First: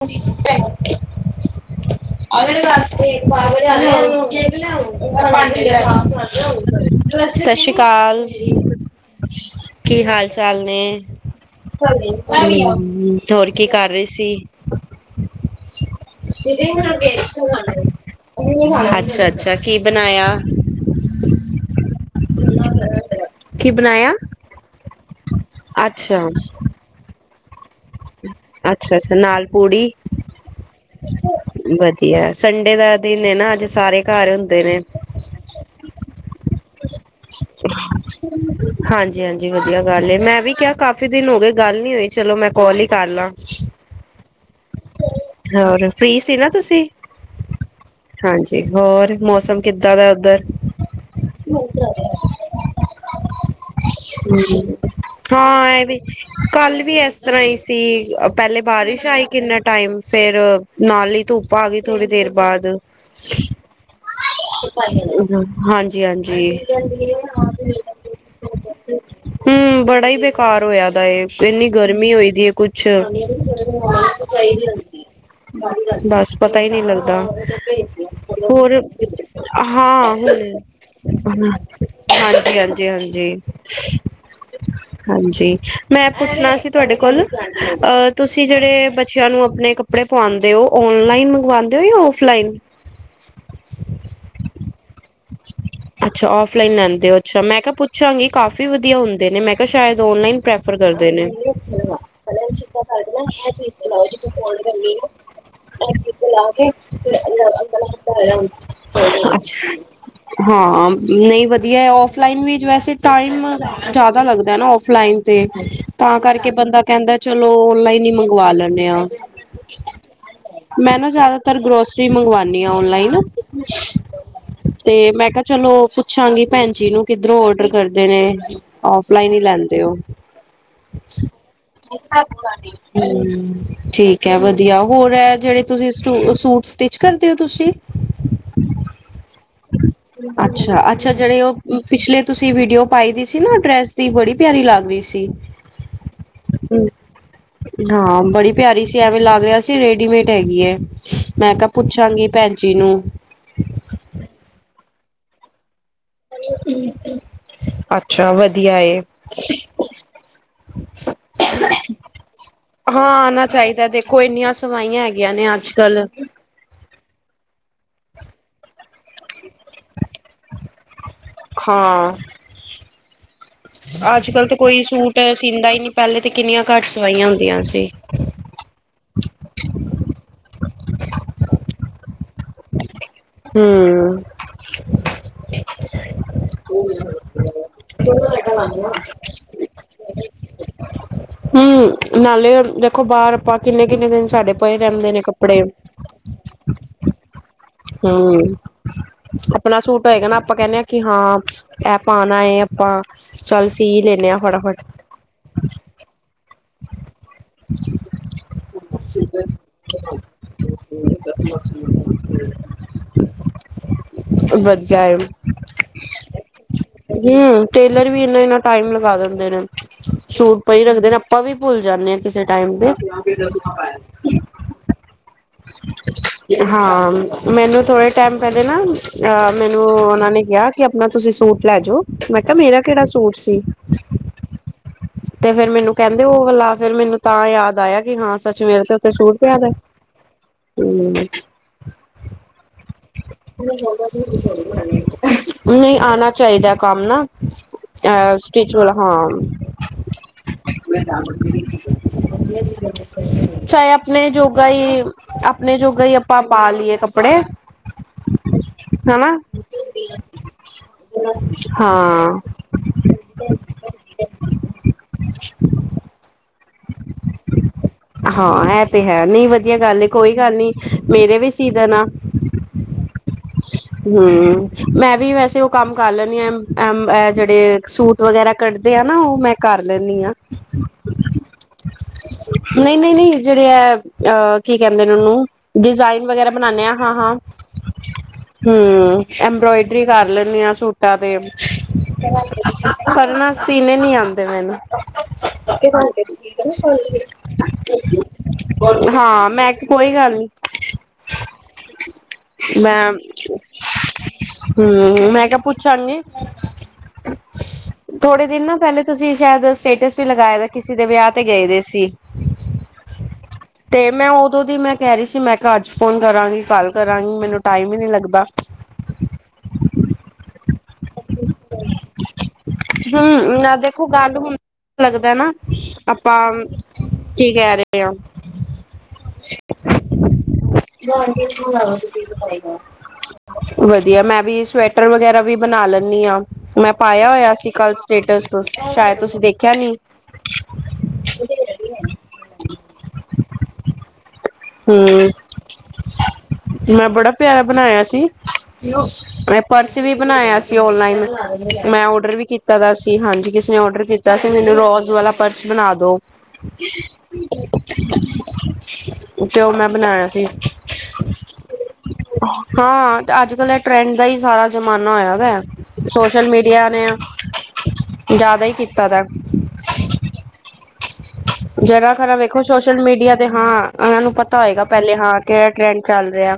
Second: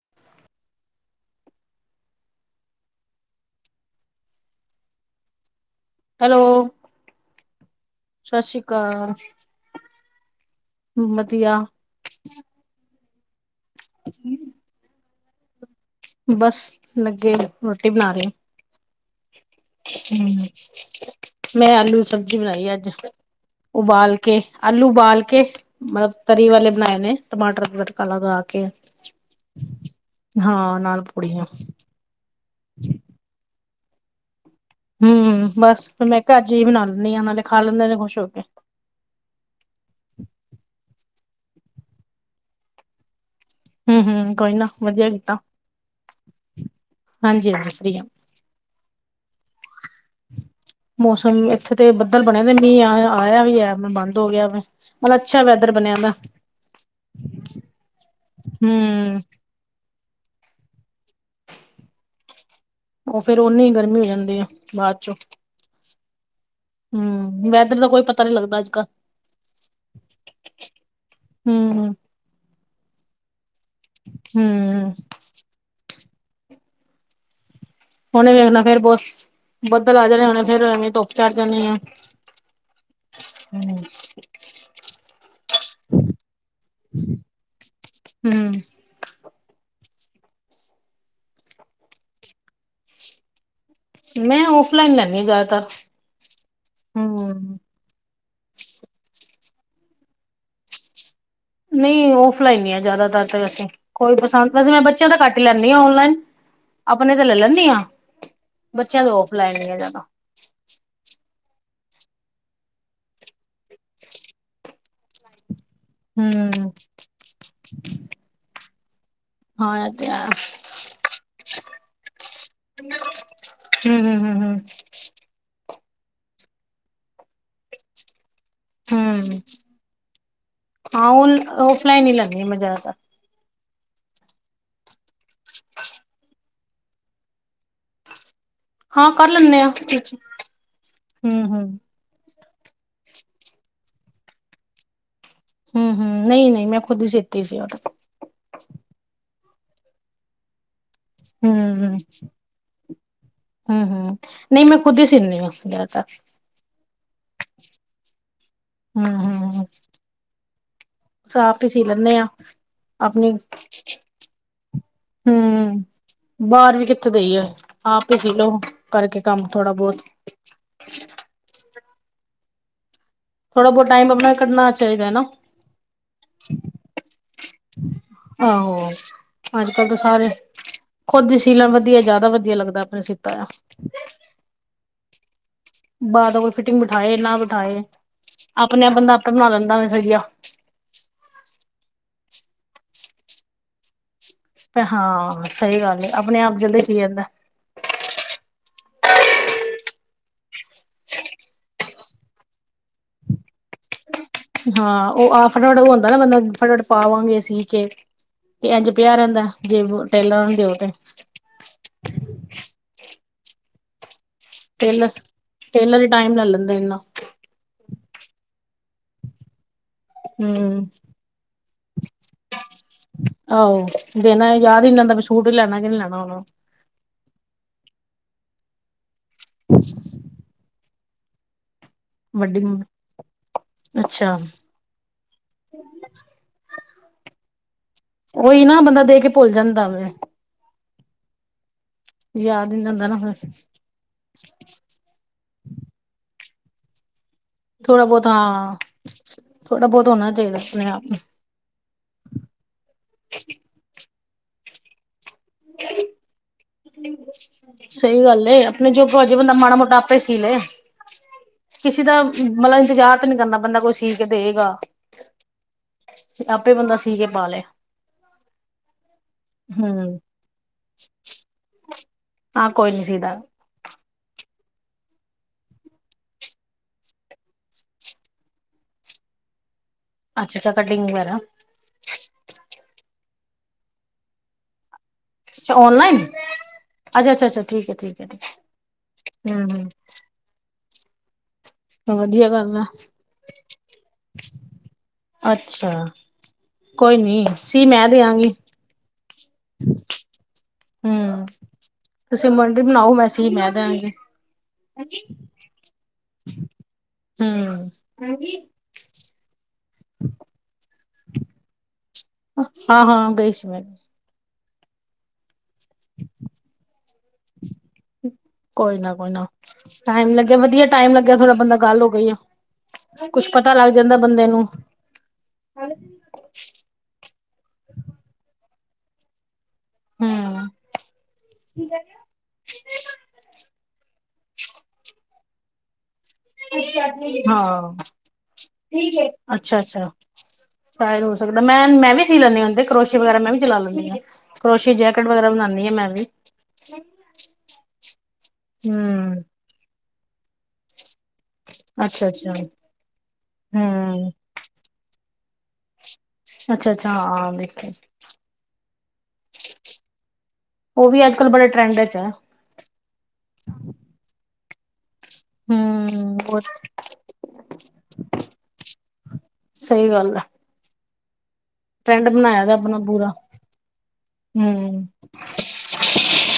ਪੈ। [unintelligible] ਹੈਲੋ [unintelligible] ਸਸ ਸ਼੍ਰੀ ਕਾਲ ਸਤਿ ਸ੍ਰੀ ਅਕਾਲ ਕੀ ਹਾਲ ਚੱਲ ਨੇ, ਵਧੀਆ ਹੋਰ ਕੀ ਕਰ ਰਏ ਸੀ। [inaudible] ਬਸ ਲੱਗੇ ਰੋਟੀ ਬਣਾ ਰਹੇ ਅੱਛਾ-ਅੱਛਾ ਕੀ ਬਣਾਇਆ। ਹਮ ਮੈਂ ਆਲੂ ਸਬਜ਼ੀ ਬਣਾਈ। ਅੱਜ ਕੀ ਬਣਾਇਆ ਉਬਾਲ ਕੇ। ਆਲੂ ਉਬਾਲ ਕੇ, ਮਤਲਬ ਅੱਛਾ ਤਰੀ ਵਾਲੇ ਬਣਾਏ ਨੇ ਟਮਾਟਰ। ਕਲਬ ਲਾ ਕੇ ਅੱਛਾ ਅੱਛਾ ਨਾਲ ਪੂੜੀ ਹਾਂ, ਨਾਲ ਪੂੜੀਆਂ। ਵਦੀਆ ਸੰਡੇ ਦਾ ਦਿਨ ਨਾ ਅੱਜ ਸਾਰੇ ਘਰ ਹੁੰਦੇ ਨੇ। ਹੂੰ, ਬਸ ਫਿਰ ਮੈਂ ਕਿਆ ਅੱਜ ਏਹੀ ਬਣਾ ਲੈਣੀ ਆ ਨਾਲੇ ਖਾ ਲੈਂਦੇ ਨੇ ਖੁਸ਼ ਹੋ ਕੇ। ਹਾਂਜੀ-ਹਾਂਜੀ ਵਦੀਆ ਗੱਲ ਐ, ਮੈਂ ਵੀ ਕਿਆ ਕਾਫ਼ੀ ਦਿਨ ਹੋ ਗਏ ਗੱਲ ਨੀ ਹੋਈ ਚਲੋ ਮੈਂ ਕੋਲ ਈ ਕਰ ਲਾਂ। ਹੂੰ-ਹੂੰ, ਕੋਈ ਨਾ ਵਦੀਆ ਕਿ ਹੋਰ ਫ੍ਰੀ ਸੀ ਨਾ ਤੁਸੀਂ, ਹਾਂਜੀ ਹਾਂਜੀ ਫਰੀ ਆ ਹਾਂਜੀ, ਹੋਰ ਮੌਸਮ ਕਿੱਦਾਂ ਦਾ ਉੱਧਰ਼। ਮੌਸਮ ਇੱਥੇ ਤੇ ਬੱਦਲ ਬਣੇ ਦੇ ਮੀਹ ਆਯਾ ਆਇਆ ਵੀ ਐ ਮੈਂ ਬੰਦ ਹੋ ਗਿਆ। ਮਤਲਬ ਅੱਛਾ ਹਾਂ, ਵੈਦਰ ਇਹ ਬਣਿਆ ਵੀ ਦਾ ਕੱਲ ਵੀ ਇਸ ਤਰਾਂ ਈ ਸੀ, ਪਹਿਲੇ ਬਾਰਿਸ਼ ਹਮ ਆਈ ਕਿੰਨਾ ਟਾਈਮ ਫੇਰ ਨਾਲ ਈ ਧੁੱਪ ਆ ਗਈ ਥੋੜੀ ਦੇਰ ਬਾਦ। ਉਹ ਫੇਰ ਓਨੀ ਈ ਗਰਮੀ ਓ ਜਾਂਦੀ ਆ ਬਾਅਦ ਚੋਂ ਹਾਂਜੀ-ਹਾਂਜੀ। ਹੂੰ, ਵੈਦਰ ਦਾ ਕੋਈ ਪਤਾ ਨੀ ਲੱਗਦਾ ਅੱਜ ਕੱਲ ਹੂੰ, ਬੜਾ ਈ ਬੇਕਾਰ ਹੋਇਆ ਦਾ ਏ, ਇੰਨੀ ਹਮ ਗਰਮੀ ਹੋਈ ਦੀ ਏ ਕੁੱ ਛ ਹਮ ਬਸ ਪਤਾ ਈ ਨੀ ਲੱਗਦਾ। ਹੁਣੇ ਵੇਖਣਾ ਹੋਰ ਫੇਰ ਬਹੁਤ ਬੱਦਲ ਆ ਹਾਂ ਜਾਣੇ ਹੁਣੇ ਫੇਰ ਐਵੇਂ ਧੁੱਪ ਚੜ ਹੁਣ ਜਾਣੀ ਆ ਹਾਂਜੀ, ਹਾਂਜੀ, ਹਾਂਜੀ। ਹਮ ਹਾਂਜੀ, ਮੈਂ ਪੁੱਛਣਾ ਸੀ ਤੁਆਡੇ ਕੋਲ ਅਹ ਤੁਸੀਂ ਜੇੜੇ ਬੱਚਿਆਂ ਨੂੰ ਅਪਣੇਂ ਕੱਪੜੇ ਪਵਾਂਦੇ ਓ, ਓਨਲਾਈਨ ਮੰਗਵਾਉਂਦੇ ਓ ਯਾ ਓਫਲਾਈਨ। ਮੈਂ ਓਫ ਲਾਈਨ ਲੈਣੀ ਆ ਜੈ ਅੱਛਾ, ਓਫਲਾਈਨ ਲੈਂਦੇ ਓ ਅੱਛਾ, ਮੈਂ ਕਿਆ ਪੁੱ ਪੁੱਛਾਂਗੀ ਕਾਫੀ ਵਦੀਆ ਹੁੰਦੇ ਨੇ ਮੈਂ ਕਿਆ ਸ਼ਇਦ ਓਨਲਾਈਨ ਪ੍ਰੈਫਰ ਕਰਦੇ ਨੇ। [unintelligible] ਪੈਲਾ ਨਹੀਂ ਇਹਨੁ ਔਫਲਾਈਨ ਹੀ ਆ ਸਿੱਧਾ ਕਰਕੇ ਨਾ ਜ਼ਿਆਦਾਤਰ ਤਾਂ ਇਹ ਵੈਸੇ ਚੀਜ਼ ਤੇ ਲਓ ਕੋਈ ਜਿੱਥੇ ਪਸੰਦ ਫੋਲਡ ਵੈਸੇ ਮੈਂ ਕਰਨੀ ਆ, ਬੱਚਿਆਂ ਦਾ ਘੱਟ ਹੀ ਲੈਂਦੀ ਹਾਂ ਇਹ ਚੀਜ਼ ਔਨਲਾਈਨ ਤੇ ਲਾ ਕੇ ਆਪਣੇ ਫਿਰ ਤੇ [unintelligible] ਲੈ ਗਲਾਂ ਲੈਂਦੀ ਹਾਂ ਸਿੱਧਾ ਆਯਾ ਹੁਣ, ਬੱਚਿਆਂ ਦੇ ਔਫਲਾਈਨ ਹੀ ਆ ਅੱਛਾ। ਜ਼ਿਆਦਾ ਹਾ, ਨਈ ਵਦੀਆ ਓਫਲਾਈਨ ਵਿਚ ਵੈਸੇ ਟਾਈਮ ਜੈਦਾ ਲੱਗਦਾ ਨਾ ਓਫਲਾਈਨ ਤੇ, ਤਾਂ ਹਮ ਕਰਕੇ ਬੰਦਾ ਕੈਂਦਾ ਚਲੋ ਓਨਲਾਈਨ ਈ ਮੰਗਵਾ ਲੈਣੇ ਆ। ਹਾਂ, ਇਹ ਤਾਂ ਐ। ਮੈਂ ਨਾ ਜਿਆਦਾਤਰ ਗਰੋਸਰੀ ਮੰਗਵਾਣੀ ਆ ਓਨਲਾਈਨ ਹਮ ਹਮ ਹਮ ਤੇ ਮੈਂ ਕਿਆ, ਚਲੋ, ਪੁੱਛਾਂਗੀ ਭੈਣ ਜੀ ਨੂੰ ਕਿੱਧਰੋਂ ਓਡਰ ਕਰਦੇ ਨੇ। ਹਮ ਓਫਲਾਈਨ ਹਮ ਈ ਲੈਂਦੇ ਓ। ਹਾਂ ਔਫਲਾਈਨ ਹੀ ਹੂੰ, ਲੈਂਦੀ ਮੈਂ ਜ਼ਿਆਦਾਤਰ ਠੀਕ। ਠੀਕ ਐ ਵਦੀਆ, ਹੋਰ ਐ ਜੇੜੇ ਤੁਸੀ ਸੂ ਸੂਟ ਸਟਿਚ ਕਰਦੇ ਓ ਤੁਸੀਂ? ਹਾਂ, ਕਰ ਲੈਣੇ ਆ। ਟੀਚ ਅੱਛਾ, ਅੱਛਾ ਜੇੜੇ ਹੂੰ ਉਹ ਹੂੰ ਪਿਛਲੇ ਤੁਸੀਂ ਵੀਡੀਓ ਪਾਈ ਦੀ ਸੀ ਨਾ ਡਰੈਸ ਦੀ, ਬੜੀ ਪਿਆਰੀ ਲੱਗ ਰਈ ਸੀ। ਹੂੰ-ਹੂੰ, ਨਈ-ਨਈ ਮੈਂ ਖੁਦ ਈ ਸੀਤੀ ਸੀ ਉਹ ਤਾਂ। ਹਾਂ ਬੜੀ ਪਿਆਰੀ ਸੀ, ਐਵੇਂ ਲੱਗ ਰਿਆ ਸੀ ਰੇਡੀਮੇਡ ਹੈਗੀ ਐ। ਹੂੰ-ਹੂੰ। ਹੂੰ-ਹੂੰ, ਨਈ ਮੈਂ ਖੁਦ ਈ ਸੀਣੀ ਆ, ਮੇਰਾ ਤਾ ਅੱਛਾ, ਵਦੀਆ ਏ। ਹੂੰ ਸਾਫ਼ ਹੀ ਸੀ ਲੈਂਦੇ ਆ। ਹਾਂ ਆਪਣੀ ਆਉਣਾ ਚਾਹੀਦਾ ਦੇਖੋ ਇੰਨੀਆਂ ਸਵਾਈਆਂ ਹੈਗੀਆਂ ਨੇ ਅੱਜ ਹੂੰ ਕੱਲ ਬਾਹਰ ਵੀ ਕਿੱਥੇ ਦੇਈ ਏ, ਆਪ ਹੀ ਸੀ ਲਓ ਕਰਕੇ ਕੰਮ ਥੋੜਾ ਬਹੁਤ। ਹਾਂ ਥੋੜਾ ਬਹੁਤ ਟਾਈਮ ਅੱਜ ਆਪਣਾ ਕਲ ਤਾਂ ਕੱਢਣਾ ਕੋਈ ਚਾਹੀਦਾ ਸੂਟ ਨਾ ਸੀਦਾ ਹੀ ਨਹੀਂ, ਪਹਿਲੇ ਤੇ ਕਿੰਨੀਆਂ ਘੱਟ ਸਵਾਈਆਂ ਹੁੰਦੀਆਂ ਸੀ। ਆਹੋ ਅੱਜ ਕੱਲ੍ਹ ਤਾਂ ਸਾਰੇ ਖੁੱਦ ਸੀ ਲੈਣ ਵਧੀਆ ਜ਼ਿਆਦਾ ਵਧੀਆ ਲੱਗਦਾ ਆਪਣੇ ਸੀ ਹੂੰ। ਬਾਰ ਓ ਫਿਟਿੰਗ ਬਿਠਾਏ ਨਾ ਬਿਠਾਏ, ਅਪਣੇ-ਆਪ ਬੰਦਾ ਆਪੇ ਬਣਾ ਲੈਂਦਾ ਵੈਸੇ ਵਦੀਆ। ਹੂੰ, ਨਾਲੇ ਦੇਖੋ ਬਾਰ ਆਪਾਂ ਕਿੰਨੇ-ਕਿੰਨੇ ਦਿਨ ਸਾਡੇ ਪਏ ਰਹਿੰਦੇ ਨੇ ਹਾਂ ਕੱਪੜੇ। ਸਹੀ ਗੱਲ ਏ ਆਪਣੇ ਆਪ ਜਿਆਦਾ ਸੀ ਲੈਂਦਾ। ਹੂ ਹੂ ਆਪਣਾ ਸੂਟ ਹੋਏਗਾ ਨਾ ਆਪਾਂ ਕਹਿੰਦੇ ਆ ਕਿ ਹਾਂ, ਏਹ ਪਾਣਾ ਏ ਆਪਾਂ ਚੱਲ ਸੀ ਲੈਣੇ ਆ। ਫਟਾਫਟ ਹਾਂ, ਉਹ ਆਪ ਫਟਾਫਟ ਬਣਾਉਂਦਾ ਨਾ ਬੰਦਾ। ਫਟਾ ਫਟ ਪਾਵਾਂਗੇ ਸੀ ਕੇ, ਤੇ ਇੰਜ ਪਿਆ ਰਹਿੰਦਾ ਜੇ ਟੇਲਰਾਂ ਨੂੰ ਦਿਓ ਤੇ। ਹੂੰ ਟੇਲਰ, ਟੇਲਰ ਹੀ ਟਾਈਮ ਲੈ ਲੈਂਦੇ ਇੰਨਾ। ਹੂ, ਟੇਲਰ ਵੀ ਏਨਾ ਏਨਾ ਟਾਈਮ ਲਗਾ ਦਿੰਦੇ ਨੇ, ਸੂਟ ਪਈ ਹੂੰ ਰੱਖਦੇ ਨੇ। ਆਪਾਂ ਵੀ ਭੁੱਲ ਜਾਂਦੇ ਆ ਕਿਸੇ ਟਾਈਮ ਤੇ। ਆਹੋ ਦੇਣਾ ਯਾਦ ਹੀ ਨੀ ਰਹਿੰਦਾ ਸੂਟ ਹੀ ਲੈਣਾ ਕਿ ਨੀ ਲੈਣਾ ਹੁਣ ਹਾਂ ਮੈਨੂੰ ਥੋੜ੍ਹੇ ਟਾਈਮ ਪਹਿਲੇ ਨਾ ਮੈਨੂੰ ਉਹਨਾਂ ਨੇ ਕਿਹਾ ਕਿ ਆਪਣਾ ਤੁਸੀਂ ਸੂਟ ਲੈ ਜਾਓ, ਮੈਂ ਕਿਹਾ ਵੱਡੀ ਮੇਰਾ ਕਿਹੜਾ ਸੂਟ ਸੀ। ਅੱਛਾ ਤੇ ਫੇਰ ਮੈਨੂੰ ਕਹਿੰਦੇ ਉਹ ਵਾਲਾ ਫੇਰ ਮੈਨੂੰ ਤਾਂ ਯਾਦ ਆਇਆ। ਕਿ ਹਾਂ ਸੱਚ ਉਹੀ ਨਾ ਮੇਰਾ ਤੇ ਬੰਦਾ ਉੱਥੇ ਦੇ ਕੇ ਸੂਟ ਭੁੱਲ ਪਿਆਦਾ ਜਾਂਦਾ ਵੇ ਹਮ ਯਾਦ ਨੀ ਰਹਿੰਦਾ ਨਾ ਫਿਰ [inaudible] ਨਹੀਂ ਆਉਣਾ ਚਾਹੀਦਾ ਕੰਮ ਨਾ ਥੋੜਾ ਬਹੁਤ ਅ ਸਟਿਚ ਹਾਂ ਵਾਲਾ ਹਾਂ ਥੋੜਾ ਬਹੁਤ ਹੋਣਾ ਚਾਹੀਦਾ ਆਪਣੇ ਆਪ ਨੂੰ ਚਾਹੇ ਆਪਣੇ ਜੋਗਾ ਹੀ ਆਪਣੇ ਜੋਗਾ ਹੀ ਆਪਾਂ ਪਾ ਲਈਏ ਕੱਪੜੇ ਸਹੀ ਗੱਲ ਏ, ਆਪਣੇ ਜੋਗਾਂ ਹਨਾ। ਬੰਦਾ ਮਾੜਾ ਮੋਟਾ ਆਪੇ ਸੀ ਲੇ ਕਿਸੇ ਦਾ ਹਾਂ। ਮਤਲਬ ਇੰਤਜ਼ਾਰ ਤਾਂ ਨਹੀ ਕਰਨਾ ਬੰਦਾ ਕੋਈ ਸੀ ਕੇ ਦੇਗਾ। ਆਪੇ ਬੰਦਾ ਸੀ ਕੇ ਪਾ ਲੇ। ਹਾਂ ਇਹ ਤੇ ਹੈ ਨਹੀਂ ਵਧੀਆ ਗੱਲ ਕੋਈ ਹੂੰ। ਕੋਈ ਗੱਲ ਨੀ ਮੇਰੇ ਵੀ ਸੀ ਦੇਨਾ। ਹਾਂ ਕੋਈ ਨੀ ਸੀਧ ਹਮ ਮੈਂ ਵੀ ਵੈਸੇ ਉਹ ਕੰਮ ਕਰ ਲੈਦੀ ਆ ਜਿਹੜੇ ਸੂਟ ਵਗੈਰਾ ਕੱਢਦੇ ਆ ਨਾ ਉਹ ਮੈਂ ਕਰ ਲੈਂਦੀ ਹਾਂ। ਅੱਛਾ ਕਟਿੰਗ ਵਗੈਰਾ। ਨਹੀਂ, ਨਹੀਂ, ਨਹੀਂ ਜਿਹੜੇ ਹੈ ਅਹ ਕੀ ਕਹਿੰਦੇ ਨੇ ਉਹਨੂੰ ਅੱਛਾ ਔਨਲਾਈਨ ਡਿਜ਼ਾਇਨ ਵਗੈਰਾ ਬਣਾਦੇ ਆ ਹਾਂ, ਹਾਂ ਅੱਛਾ-ਅੱਛਾ-ਅੱਛਾ ਠੀਕ ਐ-ਠੀਕ ਐ। ਹਮ ਹੂੰ-ਹੂੰ। ਐਬਰੋਇਡਰੀ ਕਰ ਲੈਂਦੇ ਹਾਂ ਸੂਟ ਕਦੇ ਵਧੀਆ ਗੱਲ ਆ ਪਰ ਨਾ ਸੀਨੇ ਨੀ ਆਉਂਦੇ ਮੈਨੂੰ ਅੱਛਾ ਕੋਈ ਨਹੀਂ ਸੀ ਮੈਂ ਦੇਆਂਗੀ। ਹਾਂ ਮੈਂ ਕਿਹਾ ਕੋਈ ਗੱਲ ਨੀ। ਹੂੰ। ਤੁਸੀਂ ਮੰਡੀ ਮੈਂ ਬਣਾਓ ਸੀ ਮੈਂ ਦਿਆਂਗੀ। ਹਮ ਮੈਂ ਕਆ ਪੁੱਛਾ ਗੀ ਹੂੰ। ਥੋੜੇ ਦਿਨ ਨਾ ਪਹਿਲੇ ਤੁਸੀਂ ਸ਼ਾਇਦ ਸਟੇਟਸ ਵੀ ਲਗਾਏ ਦੇ ਕਿਸੇ ਦੇ ਵਿਆਹ ਤੇ ਗਏ ਦੇ ਸੀ, ਹਾਂ-ਹਾਂ ਗਈ ਸੀ ਤੇ ਮੈਂ ਉਦੋਂ ਦੀ ਮੈਂ ਕਹਿ ਰਹੀ ਸੀ ਮੈਂ ਘਰ ਚ ਫੋਨ ਕਰਾਂਗੀ ਕੱਲ ਕਰਾਂਗੀ ਮੈਨੂੰ ਟਾਈਮ ਹੀ ਨਹੀ ਲੱਗਦਾ। ਕੋਈ ਨਾ ਕੋਈ ਨਾ ਟਾਈਮ ਲੱਗਿਆ ਵਧੀਆ ਟਾਈਮ ਲੱਗਿਆ ਥੋੜਾ ਬੰਦਾ ਗੱਲ ਹੋ ਗਈ ਆ। ਕੁੱਛ ਹਮ ਪਤਾ ਨਾ ਲੱਗ ਦੇਖੋ ਜਾਂਦਾ ਗੱਲ ਬੰਦੇ ਹੁਣ ਨੂੰ। ਲੱਗਦਾ ਨਾ ਆਪਾਂ ਕੀ ਕਹਿ ਰਹੇ ਆ। ਹੂੰ। [unintelligible] ਵਧੀਆ ਮੈਂ ਵੀ ਸਵੈਟਰ ਵਗੈਰਾ ਵੀ ਬਣਾ ਲੈਨੀ ਹਾ। ਮੈਂ ਪਾਇਆ ਹੋਇਆ ਸੀ ਕੱਲ ਹਾਂ ਸਟੇਟਸ ਸ਼ਾਇਦ ਤੁਸੀਂ ਦੇਖਿਆ ਨੀ। ਅੱਛਾ-ਅੱਛਾ ਸ਼ਾਇਦ ਹੋ ਸਕਦਾ ਮੈਂ, ਮੈਂ ਵੀ ਸੀ ਲੈਨੀ ਆ ਹੁਣ ਤੇ ਕਰੋਸ਼ੇ ਵਗੈਰਾ ਮੈਂ ਵੀ ਚਲਾ ਲੈਨੀ ਹਾ। ਕਰੋਸ਼ੀ ਹੂੰ ਜੈਕਟ ਵਗੈਰਾ ਬਣਾਨੀ ਹਾ ਮੈਂ ਵੀ। ਮੈਂ ਬੜਾ ਪਿਆਰਾ ਬਣਾਇਆ ਸੀ। ਹੂੰ ਪਰਸ ਵੀ ਬਣਾਇਆ ਸੀ ਓਨਲਾਈਨ ਮੈਂ ਔਡਰ ਵੀ ਅੱਛਾ-ਅੱਛਾ ਕੀਤਾ ਦਾ ਸੀ, ਹਾਂਜੀ ਕਿਸੇ ਨੇ ਔਡਰ ਹੂੰ ਕੀਤਾ। ਮੈਨੂੰ ਰੋਜ ਵਾਲਾ ਪਰਸ ਬਣਾ ਦੋ। ਅੱਛਾ-ਅੱਛਾ ਹਾ ਵੇਖੇ ਆ ਸੀ। ਤੇ ਉਹ ਮੈਂ ਬਣਾਇਆ ਸੀ। ਉਹ ਵੀ ਅੱਜ-ਕੱਲ੍ਹ ਬੜੇ ਟਰੈਂਡ ਚ ਹੈ ਹਾ ਅੱਜ ਕੱਲ ਇਹ ਟਰੈਂਡ ਦਾ ਹੀ ਸਾਰਾ ਜਮਾਨਾ ਹੋਈਆ ਹੂੰ ਸੋਸ਼ਲ ਬਹੁਤ ਮੀਡੀਆ ਨੇ ਜਾਦਾ ਹੀ ਕੀਤਾ ਦਾ। ਸਹੀ ਗੱਲ ਹੈ ਜੇੜਾ ਟਰੈਂਡ ਖਰਾ ਵੇਖੋ ਬਣਾਇਆ ਦਾ ਆਪਣਾ ਸੋਸ਼ਲ ਪੂਰਾ ਮੀਡੀਆ ਤੇ ਹਾਂ ਇਹਨਾਂ ਨੂੰ ਪਤਾ ਹੋਏਗਾ ਹੂੰ ਪਹਿਲੇ ਹਾਂ ਕੇ ਕੇੜਾ ਟ੍ਰੇਡ ਚੱਲ ਰਿਹਾ।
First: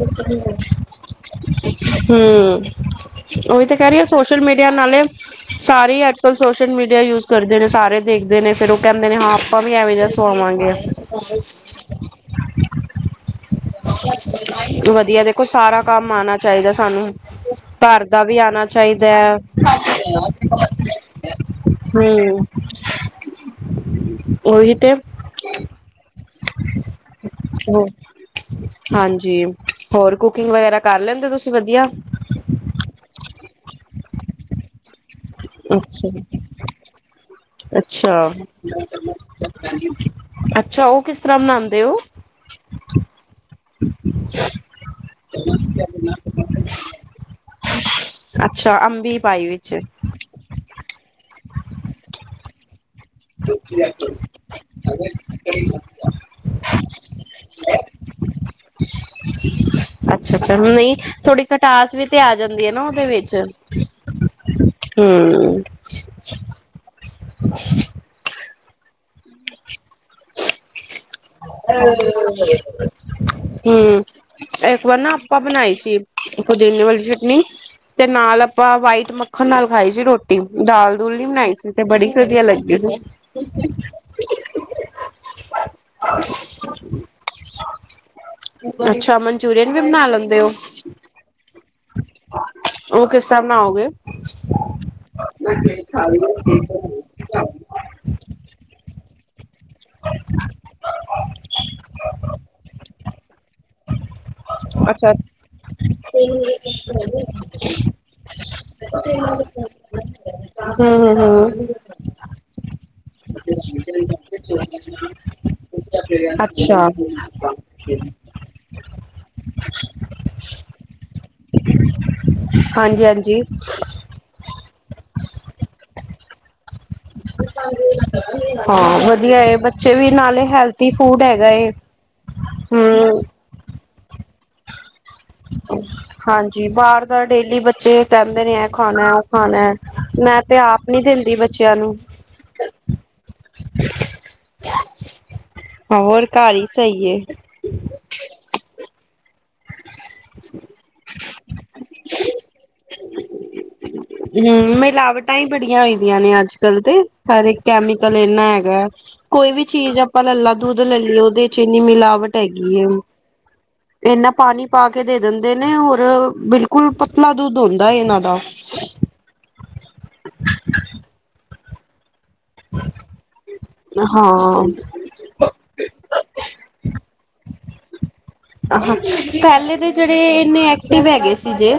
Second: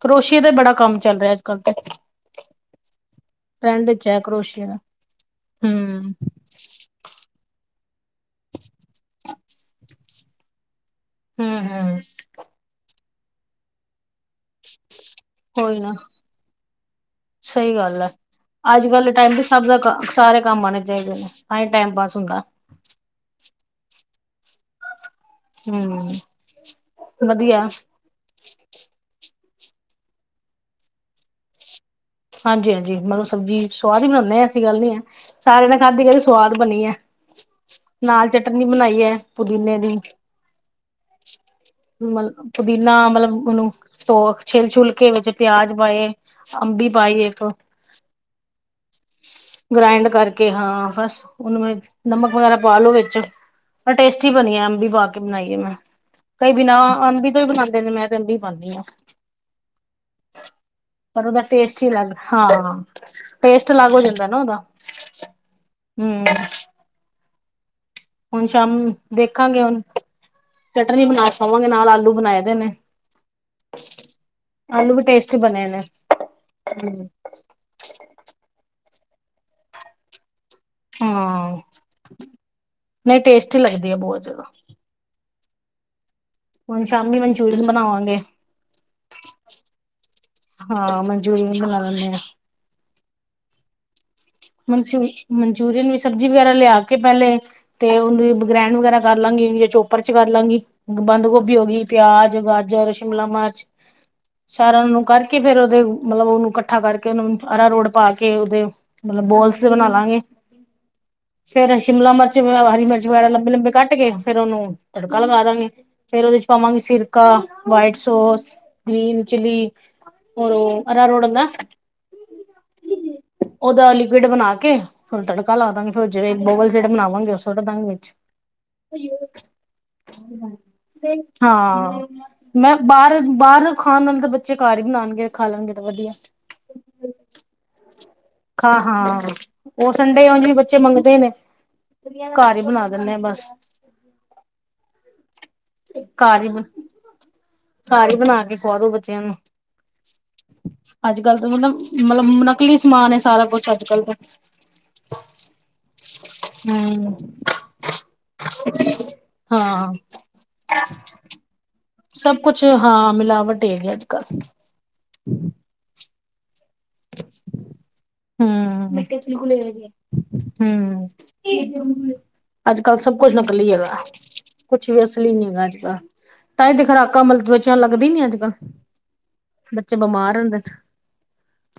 ਕਰੋਸ਼ੀਏ ਦਾ ਬੜਾ ਕੰਮ ਚੱਲ ਰਿਹਾ ਅੱਜ-ਕੱਲ੍ਹ ਤੇ ਹੁ। ਉਹੀ ਤਾਂ ਟਰੈਂਡ ਕਹਿ ਰਹੀ ਆ ਵਿੱਚ ਹੈ ਸੋਸ਼ਲ ਕਰੋਸ਼ੀਏ ਮੀਡੀਆ ਦਾ ਨਾਲੇ ਸਾਰੀ ਅੱਜਕਲ ਸੋਸ਼ਲ ਮੀਡੀਆ ਯੂਜ ਕਰਦੇ ਨੇ ਸਾਰੇ ਦੇਖਦੇ ਨੇ ਫੇਰ ਉਹ ਕਹਿੰਦੇ ਨੇ ਹਾ ਆਪਾਂ ਵੀ ਐਵੇ ਦਾ ਸੁਵਾਵਾਂਗੇ। ਹੂੰ-ਹੂੰ-ਹੂੰ [unintelligible] ਵਧੀਆ ਦੇਖੋ ਕੋਈ ਸਾਰਾ ਨਾ ਕੰਮ ਆਨਾ ਚਾਹੀਦਾ ਸਾਨੂੰ। ਸਹੀ ਗੱਲ ਘਰ ਹੈ। ਦਾ ਵੀ ਆਉਣਾ ਅੱਜ-ਕੱਲ੍ਹ ਦੇ ਚਾਹੀਦਾ ਟਾਈਮ ਤੇ ਸਭ ਦਾ ਸਾਰੇ ਕੰਮ ਆਣੇ ਚਾਹੀਦੇ ਨੇ ਤਾਂ ਹੀ ਟਾਈਮ ਪਾਸ ਹੁੰਦਾ ਹਮ। ਉਹ ਹੀ ਤੇ। ਹੂੰ ਵਧੀਆ ਹਾਂਜੀ ਹੋਰ ਕੁਕਿੰਗ ਵਗੈਰਾ ਕਰ ਲੈਂਦੇ ਤੁਸੀਂ ਵਧੀਆ ਹਾਂਜੀ-ਹਾਂਜੀ ਮੈਨੂੰ ਸਬਜ਼ੀ ਸੁਵਾਦ ਹੀ ਬਨਾਨੇ ਆ ਐਸੀ ਗੱਲ ਨਹੀਂ ਹੈ। ਸਾਰਿਆਂ ਨੇ ਖਾਧੀ ਕਹਦੇ ਅੱਛਾ ਸਵਾਦ ਬਨੀ ਹੈ। ਅੱਛਾ, ਨਾਲ ਚਟਨੀ ਬਣਾਈ ਹੈ ਪੁਦੀਨੇ ਦੀ ਅੱਛਾ ਉਹ ਕਿਸ ਤਰਾ ਬਣਾਦੇ ਹੋ। ਮਤਲਬ ਪੁਦੀਨਾ ਮਤਲਬ ਉਹਨੂੰ ਤੋੜ ਕੇ ਛਿਲ-ਛੁਲ ਕੇ ਵਿੱਚ ਪਿਆਜ ਪਾਏ ਅੰਬੀ ਪਾਈ ਇਕ ਅੱਛਾ ਅੰਬੀ ਪਾਈ ਵਿੱਚ ਗ੍ਰਾਇੰਡ ਕਰ ਕੇ ਹਾਂ ਬਸ ਉਹਨੂੰ ਬਈ ਨਮਕ ਵਗੈਰਾ ਪਾ ਲੋੋ। ਚ ਟੇਸਟੀ ਬਣੀ ਆ ਅੰਬੀ ਪਾ ਕੇ ਬਣਾਈ ਏ ਮੈਂ। ਕਈ ਬਿਨਾਂ ਅੰਬੀ ਤੋਂ ਹੀ ਬਣਾਦੇ ਨੇ ਮੈਂ ਤੇ ਅੰਬੀ ਪਾਨੀ ਆ। ਅੱਛਾ-ਅੱਛਾ ਨਈ ਉਹਦਾ ਥੋੜੀ ਟੇਸਟ ਖਟਾਸ ਵੀ ਅਲੱਗ ਤੇ ਆ ਹਾਂ ਜਾਂਦੀ ਹੈ ਨਾ ਉਹਦੇ ਵਿੱਚ ਟੇਸਟ ਅਲੱਗ ਹੋ ਜਾਂਦਾ ਨਾ ਉਹਦਾ। ਹਮ ਹਮ ਚੰਮ ਦੇਖਾਂਗੇ ਹੁਣ। [unintelligible] ਨਾਲ ਆਲੂ ਬਣਾਏ ਦੇ ਨੇ। ਹਮ ਇੱਕ ਆਲੂ ਵਾਰ ਵੀ ਨਾ ਟੇਸਟੀ ਆਪਾਂ ਬਣੇ ਬਣਾਈ ਨੇ ਸੀ ਪੁਦੀਨੇ ਵਾਲੀ ਹੂੰ ਚਟਨੀ। ਤੇ ਨਾਲ ਆਪਾਂ ਵਾਈਟ ਮੱਖਣ ਨਾਲ ਖਾਈ ਸੀ ਰੋਟ ਦਾਲ ਦੁਲ ਨੀ ਬਣਾਈ ਹਾਂ ਸੀ ਤੇ ਬੜੀ ਵਧੀਆ ਲੱਗੀ ਸੀ। ਹੋ ਜੇਗਾ। ਹਾਂ ਹੁਣ ਸ਼ਾਮੀ ਮਨਚੂਰਨ ਬਨਾਵਾਗੇ। ਅੱਛਾ ਮਨਚੂਰੀਅਨ ਵੀ ਬਣਾ ਲੈਂ ਹਾ ਮਨਚੂਰੀਅਨ ਵੀ ਬਣਾ ਲੈਨੇ ਹਾ। ਉਹ ਕਿਸ ਤਰ੍ਹਾਂ ਬਣਾਓਗੇ। ਮਨਚੂ ਮਨਚੂਰੀਅਨ ਵੀ ਸਬਜ਼ੀ ਵਗੈਰਾ ਲਿਆ ਕੇ ਪਹਿਲੇ ਤੇ ਉਹਨੂੰ ਵੀ ਗਰੈਂਡ ਵਗੈਰਾ ਕਰ ਲਾਂਗੀ [unintelligible] ਚੋਪਰ ਚ ਕਰ ਲਾਂਗੀ ਬੰਦ ਗੋਭੀ ਹੋ ਗਈ ਪਿਆਜ, ਗਾਜਰ, ਸ਼ਿਮਲਾ ਮਿਰਚ। ਸਾਰਿਆਂ ਨੂੰ ਅੱਛਾ ਕਰਕੇ ਫੇਰ ਉਹਦੇ ਮਤਲਬ ਉਨੂੰ ਕੱਠਾ ਕਰਕੇ ਉਹ ਆਰਾ ਰੋਡ ਪਾ ਕੇ ਉਦੇ ਮਤਲਬ ਬੋਲਸ ਬਣਾ ਲਾਗੇ। ਹਮ- ਹਮ -ਹਮ ਫੇਰ ਸ਼ਿਮਲਾ ਮਿਰਚ, ਹਰੀ ਮਿਰਚ ਵਗੈਰਾ ਲੰਬੇ- ਲੰਬੇ ਕੱਟ ਕੇ ਫੇਰ ਉਹਨੂੰ ਤੜਕਾ ਲਗਾ ਦਾਂਗੇ ਫੇਰ ਉਹਦੇ ਚ' ਅੱਛਾ ਪਾਵਾਂਗੇ ਸਿਰਕਾ, ਹਾਂਜੀ ਵਾਈਟ ਸੋਸ ਗੀਨ ਚੀਲੀ ਹੋਰ ਅਰਰੋੜ ਦਾ ਹਾਂਜੀ-ਹਾਂਜੀ ਉਹਦਾ ਲਿਕੁਿਡ ਉਹਦਾ ਬਣਾ ਕੇ ਫਿਰ ਤੜਕਾ ਲਾ ਦਾਂਗੇ ਫਿਰ ਜਿਹੜਾ ਬਾਲ- ਜਿਹੜਾ ਮਨਾਵਾਂਗੇ ਉਸ ਸੋਢ ਦਾਗੇ ਵਿੱਚ ਹਾਂ ਵਧੀਆ ਏ ਬੱਚੇ ਵੀ ਨਾਲੇ ਹੈਲਥੀ ਫੂਡ ਹੈਗਾ ਏ ਹਾਂ। ਮੈਂ ਬਾਹਰ- ਹਮ ਬਾਹਰ ਖਾਣ ਨਾਲ ਤਾਂ ਬੱਚੇ ਘਰ ਹੀ ਬਣਾਉਣਗੇ। ਖਾ ਲੈਣਗੇ ਤਾਂ ਵਧੀਆ। ਹਾਂਜੀ। ਬਾਹਰ ਦਾ ਡੇਲੀ ਬੱਚੇ ਕਹਿੰਦੇ ਨੇ ਹੈ ਖਾ ਖਾਣਾ, ਹਾਂ ਉਹ ਖਾਣਾ ਉਹ ਸੰਡੇ ਉਝ ਮੈਂ ਵੀ ਤੇ ਬੱਚੇ ਆਪ ਨੀ ਮੰਗਦੇ ਨੇ। ਦਿੰਦੀ ਬੱਚਿਆਂ ਨੂੰ। ਘਰ ਹੀ ਬਣਾ ਦਿੰਦੇ ਹਾਂ, ਬਸ। ਹੋਰ ਘਰ ਹੀ ਸਹੀ। ਘਰ ਹੀ ਬਣਾ ਕੇ ਖਵਾ ਦੋ ਬੱਚਿਆਂ ਨੂੰ। ਅੱਜ ਕੱਲ ਦਾ ਮਤਲਬ ਮਤਲਬ ਨਕਲੀ ਸਮਾਨ ਹੈ ਸਾਰਾ ਕੁਛ ਅੱਜ ਕੱਲ ਦਾ। ਹਮ ਮਿਲਾਵਟਾਂ ਹੀ ਬੜੀਆਂ ਹੋਦੀਆਂ ਨੇ ਅੱਜ ਕਲ ਤੇ। ਹਮ ਹਰੇ ਇੱਕ ਕੈਮੀਕਲ ਇੰਨਾ ਹੈਗਾ ਹੈ। ਕੋਈ ਵੀ ਹਾਂ ਚੀਜ਼ ਆਪਾਂ ਲਲਾ ਦੁੱਧ ਲੈ ਲਈਏ। ਇੰਨੀ ਮਿਲਾਵਟ ਸਭ ਕੁਛ ਹੈਗੀ ਹੈ। ਹਾਂ ਮਿਲਾਵਟ ਹੈਗੀ ਅੱਜ ਕੱਲ ਇਹਨਾ। ਪਾ ਕੇ ਦੇ ਦਿੰਦੇ ਨੇ ਹੋਰ ਬਿਲਕੁਲ ਪਤਲਾ ਦੁੱਧ ਹੁੰਦਾ ਹੈ ਇਹਨਾਂ ਦਾ। ਹਮ ਹਮ। ਅੱਜ ਕੱਲ੍ਹ ਸਭ ਕੁਝ ਨਿਕਲੀ ਹੈਗਾ। ਹਾਂ, ਕੁਛ ਵੀ ਅਸੀਂ ਨੀ ਹੈਗਾ ਅੱਜ ਕੱਲ। ਤਾਂਹੀ ਤੇ ਖੁਰਾਕਾਂ ਮਤਲਬ ਬੱਚਿਆ ਲੱਗਦੀ ਨੀ ਅੱਜ। ਕੱਲ ਆਹਾਂ ਪਹਿਲੇ ਦੇ ਬੱਚੇ ਬਿਮਾਰ ਜਿਹੜੇ ਹੁੰਦੇ ਇੰਨੇ ਨੇ। ਐਕਟਿਵ ਹੈਗੇ ਸੀ ਜੇ।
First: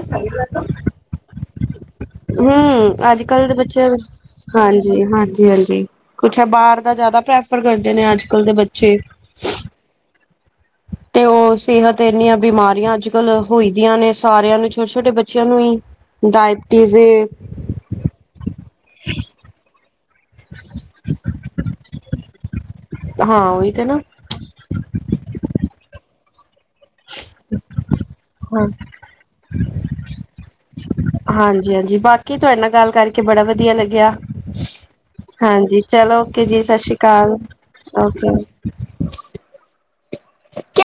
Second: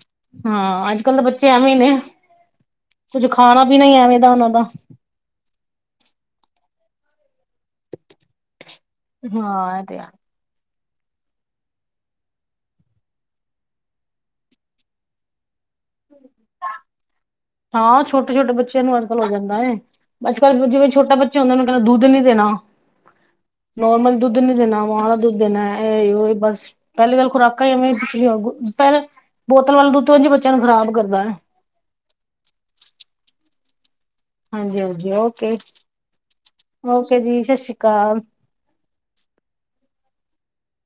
ਹਾਂ। ਅੱਜ ਕੱਲ੍ਹ ਤਾਂ ਬੱਚੇ ਐਵੇਂ ਹੀ ਨੇ। ਹਮ, ਅੱਜ ਕੁੱਝ ਕੱਲ ਦੇ ਖਾਣਾ ਪੀਣਾ ਬੱਚੇ ਹੀ ਐਵੇਂ ਦਾ ਉਹਨਾਂ ਦਾ ਹਾਂਜੀ -ਹਾਂਜੀ- ਹਾਂਜੀ ਕੁਛ ਹੈ ਬਾਹਰ ਦਾ ਜ਼ਿਆਦਾ ਪ੍ਰੈਫਰ ਕਰਦੇ ਨੇ ਅੱਜ ਕੱਲ੍ਹ ਦੇ ਬੱਚੇ। ਹਾਂ। ਇਹ ਤੇ ਆ। ਤੇ ਉਹ ਸਿਹਤ ਇੰਨੀਆਂ ਬਿਮਾਰੀਆਂ ਅੱਜ ਕੱਲ ਹੋਈ ਦੀਆਂ ਨੇ ਸਾਰਿਆਂ ਨੂੰ ਛੋਟੇ- ਛੋਟੇ ਬੱਚਿਆਂ ਨੂੰ ਹੀ। ਡਾਇਬਟੀਜ਼ੇ। ਹਾਂ, ਛੋਟੇ -ਛੋਟੇ ਬੱਚਿਆਂ ਨੂੰ ਅੱਜ ਕੱਲ ਹੋ ਜਾਂਦਾ ਏ। ਅੱਜ ਕੱਲ੍ਹ ਜਿਵੇਂ ਛੋਟਾ ਬੱਚੇ ਹੁੰਦੇ ਉਹਨੂੰ ਕਹਿੰਦਾ ਦੁੱਧ ਨੀ ਦੇਣਾ। ਹਾਂ ਉਹੀ ਤੇ ਨਾ। ਨੋਰਮਲ ਦੁੱਧ ਨੀ ਦੇਣਾ। ਮਾ ਦਾ ਦੁੱਧ ਦੇਣਾ ਇਹ ਉਹ ਬਸ। ਪਹਿਲੀ ਗੱਲ ਖੁਰਾਕਾਂ ਹੀ ਐਵੇਂ ਪਿਛਲੀਆਂ। ਹਾਂ, ਪਹਿਲ ਬੋਤਲ ਵੱਲ ਦੁੱਧ ਵਾਂ ਜੀ ਬੱਚਿਆਂ ਨੂੰ ਖਰਾਬ ਕਰਦਾ ਹੈ। ਹਾਂਜੀ, ਹਾਂਜੀ, ਬਾਕੀ ਤੁਹਾਡੇ ਨਾਲ ਗੱਲ ਕਰਕੇ ਬੜਾ ਵਧੀਆ ਲੱਗਿਆ। ਹਾਂਜੀ ਹਾਂਜੀ ਓਕੇ ਹਾਂਜੀ, ਚਲੋ ਓਕੇ ਜੀ, ਸਤਿ ਸ਼੍ਰੀ ਓਕੇ ਅਕਾਲ। ਜੀ ਸਤਿ ਸ਼੍ਰੀ ਅਕਾਲ ਓਕੇ। ਕੀ।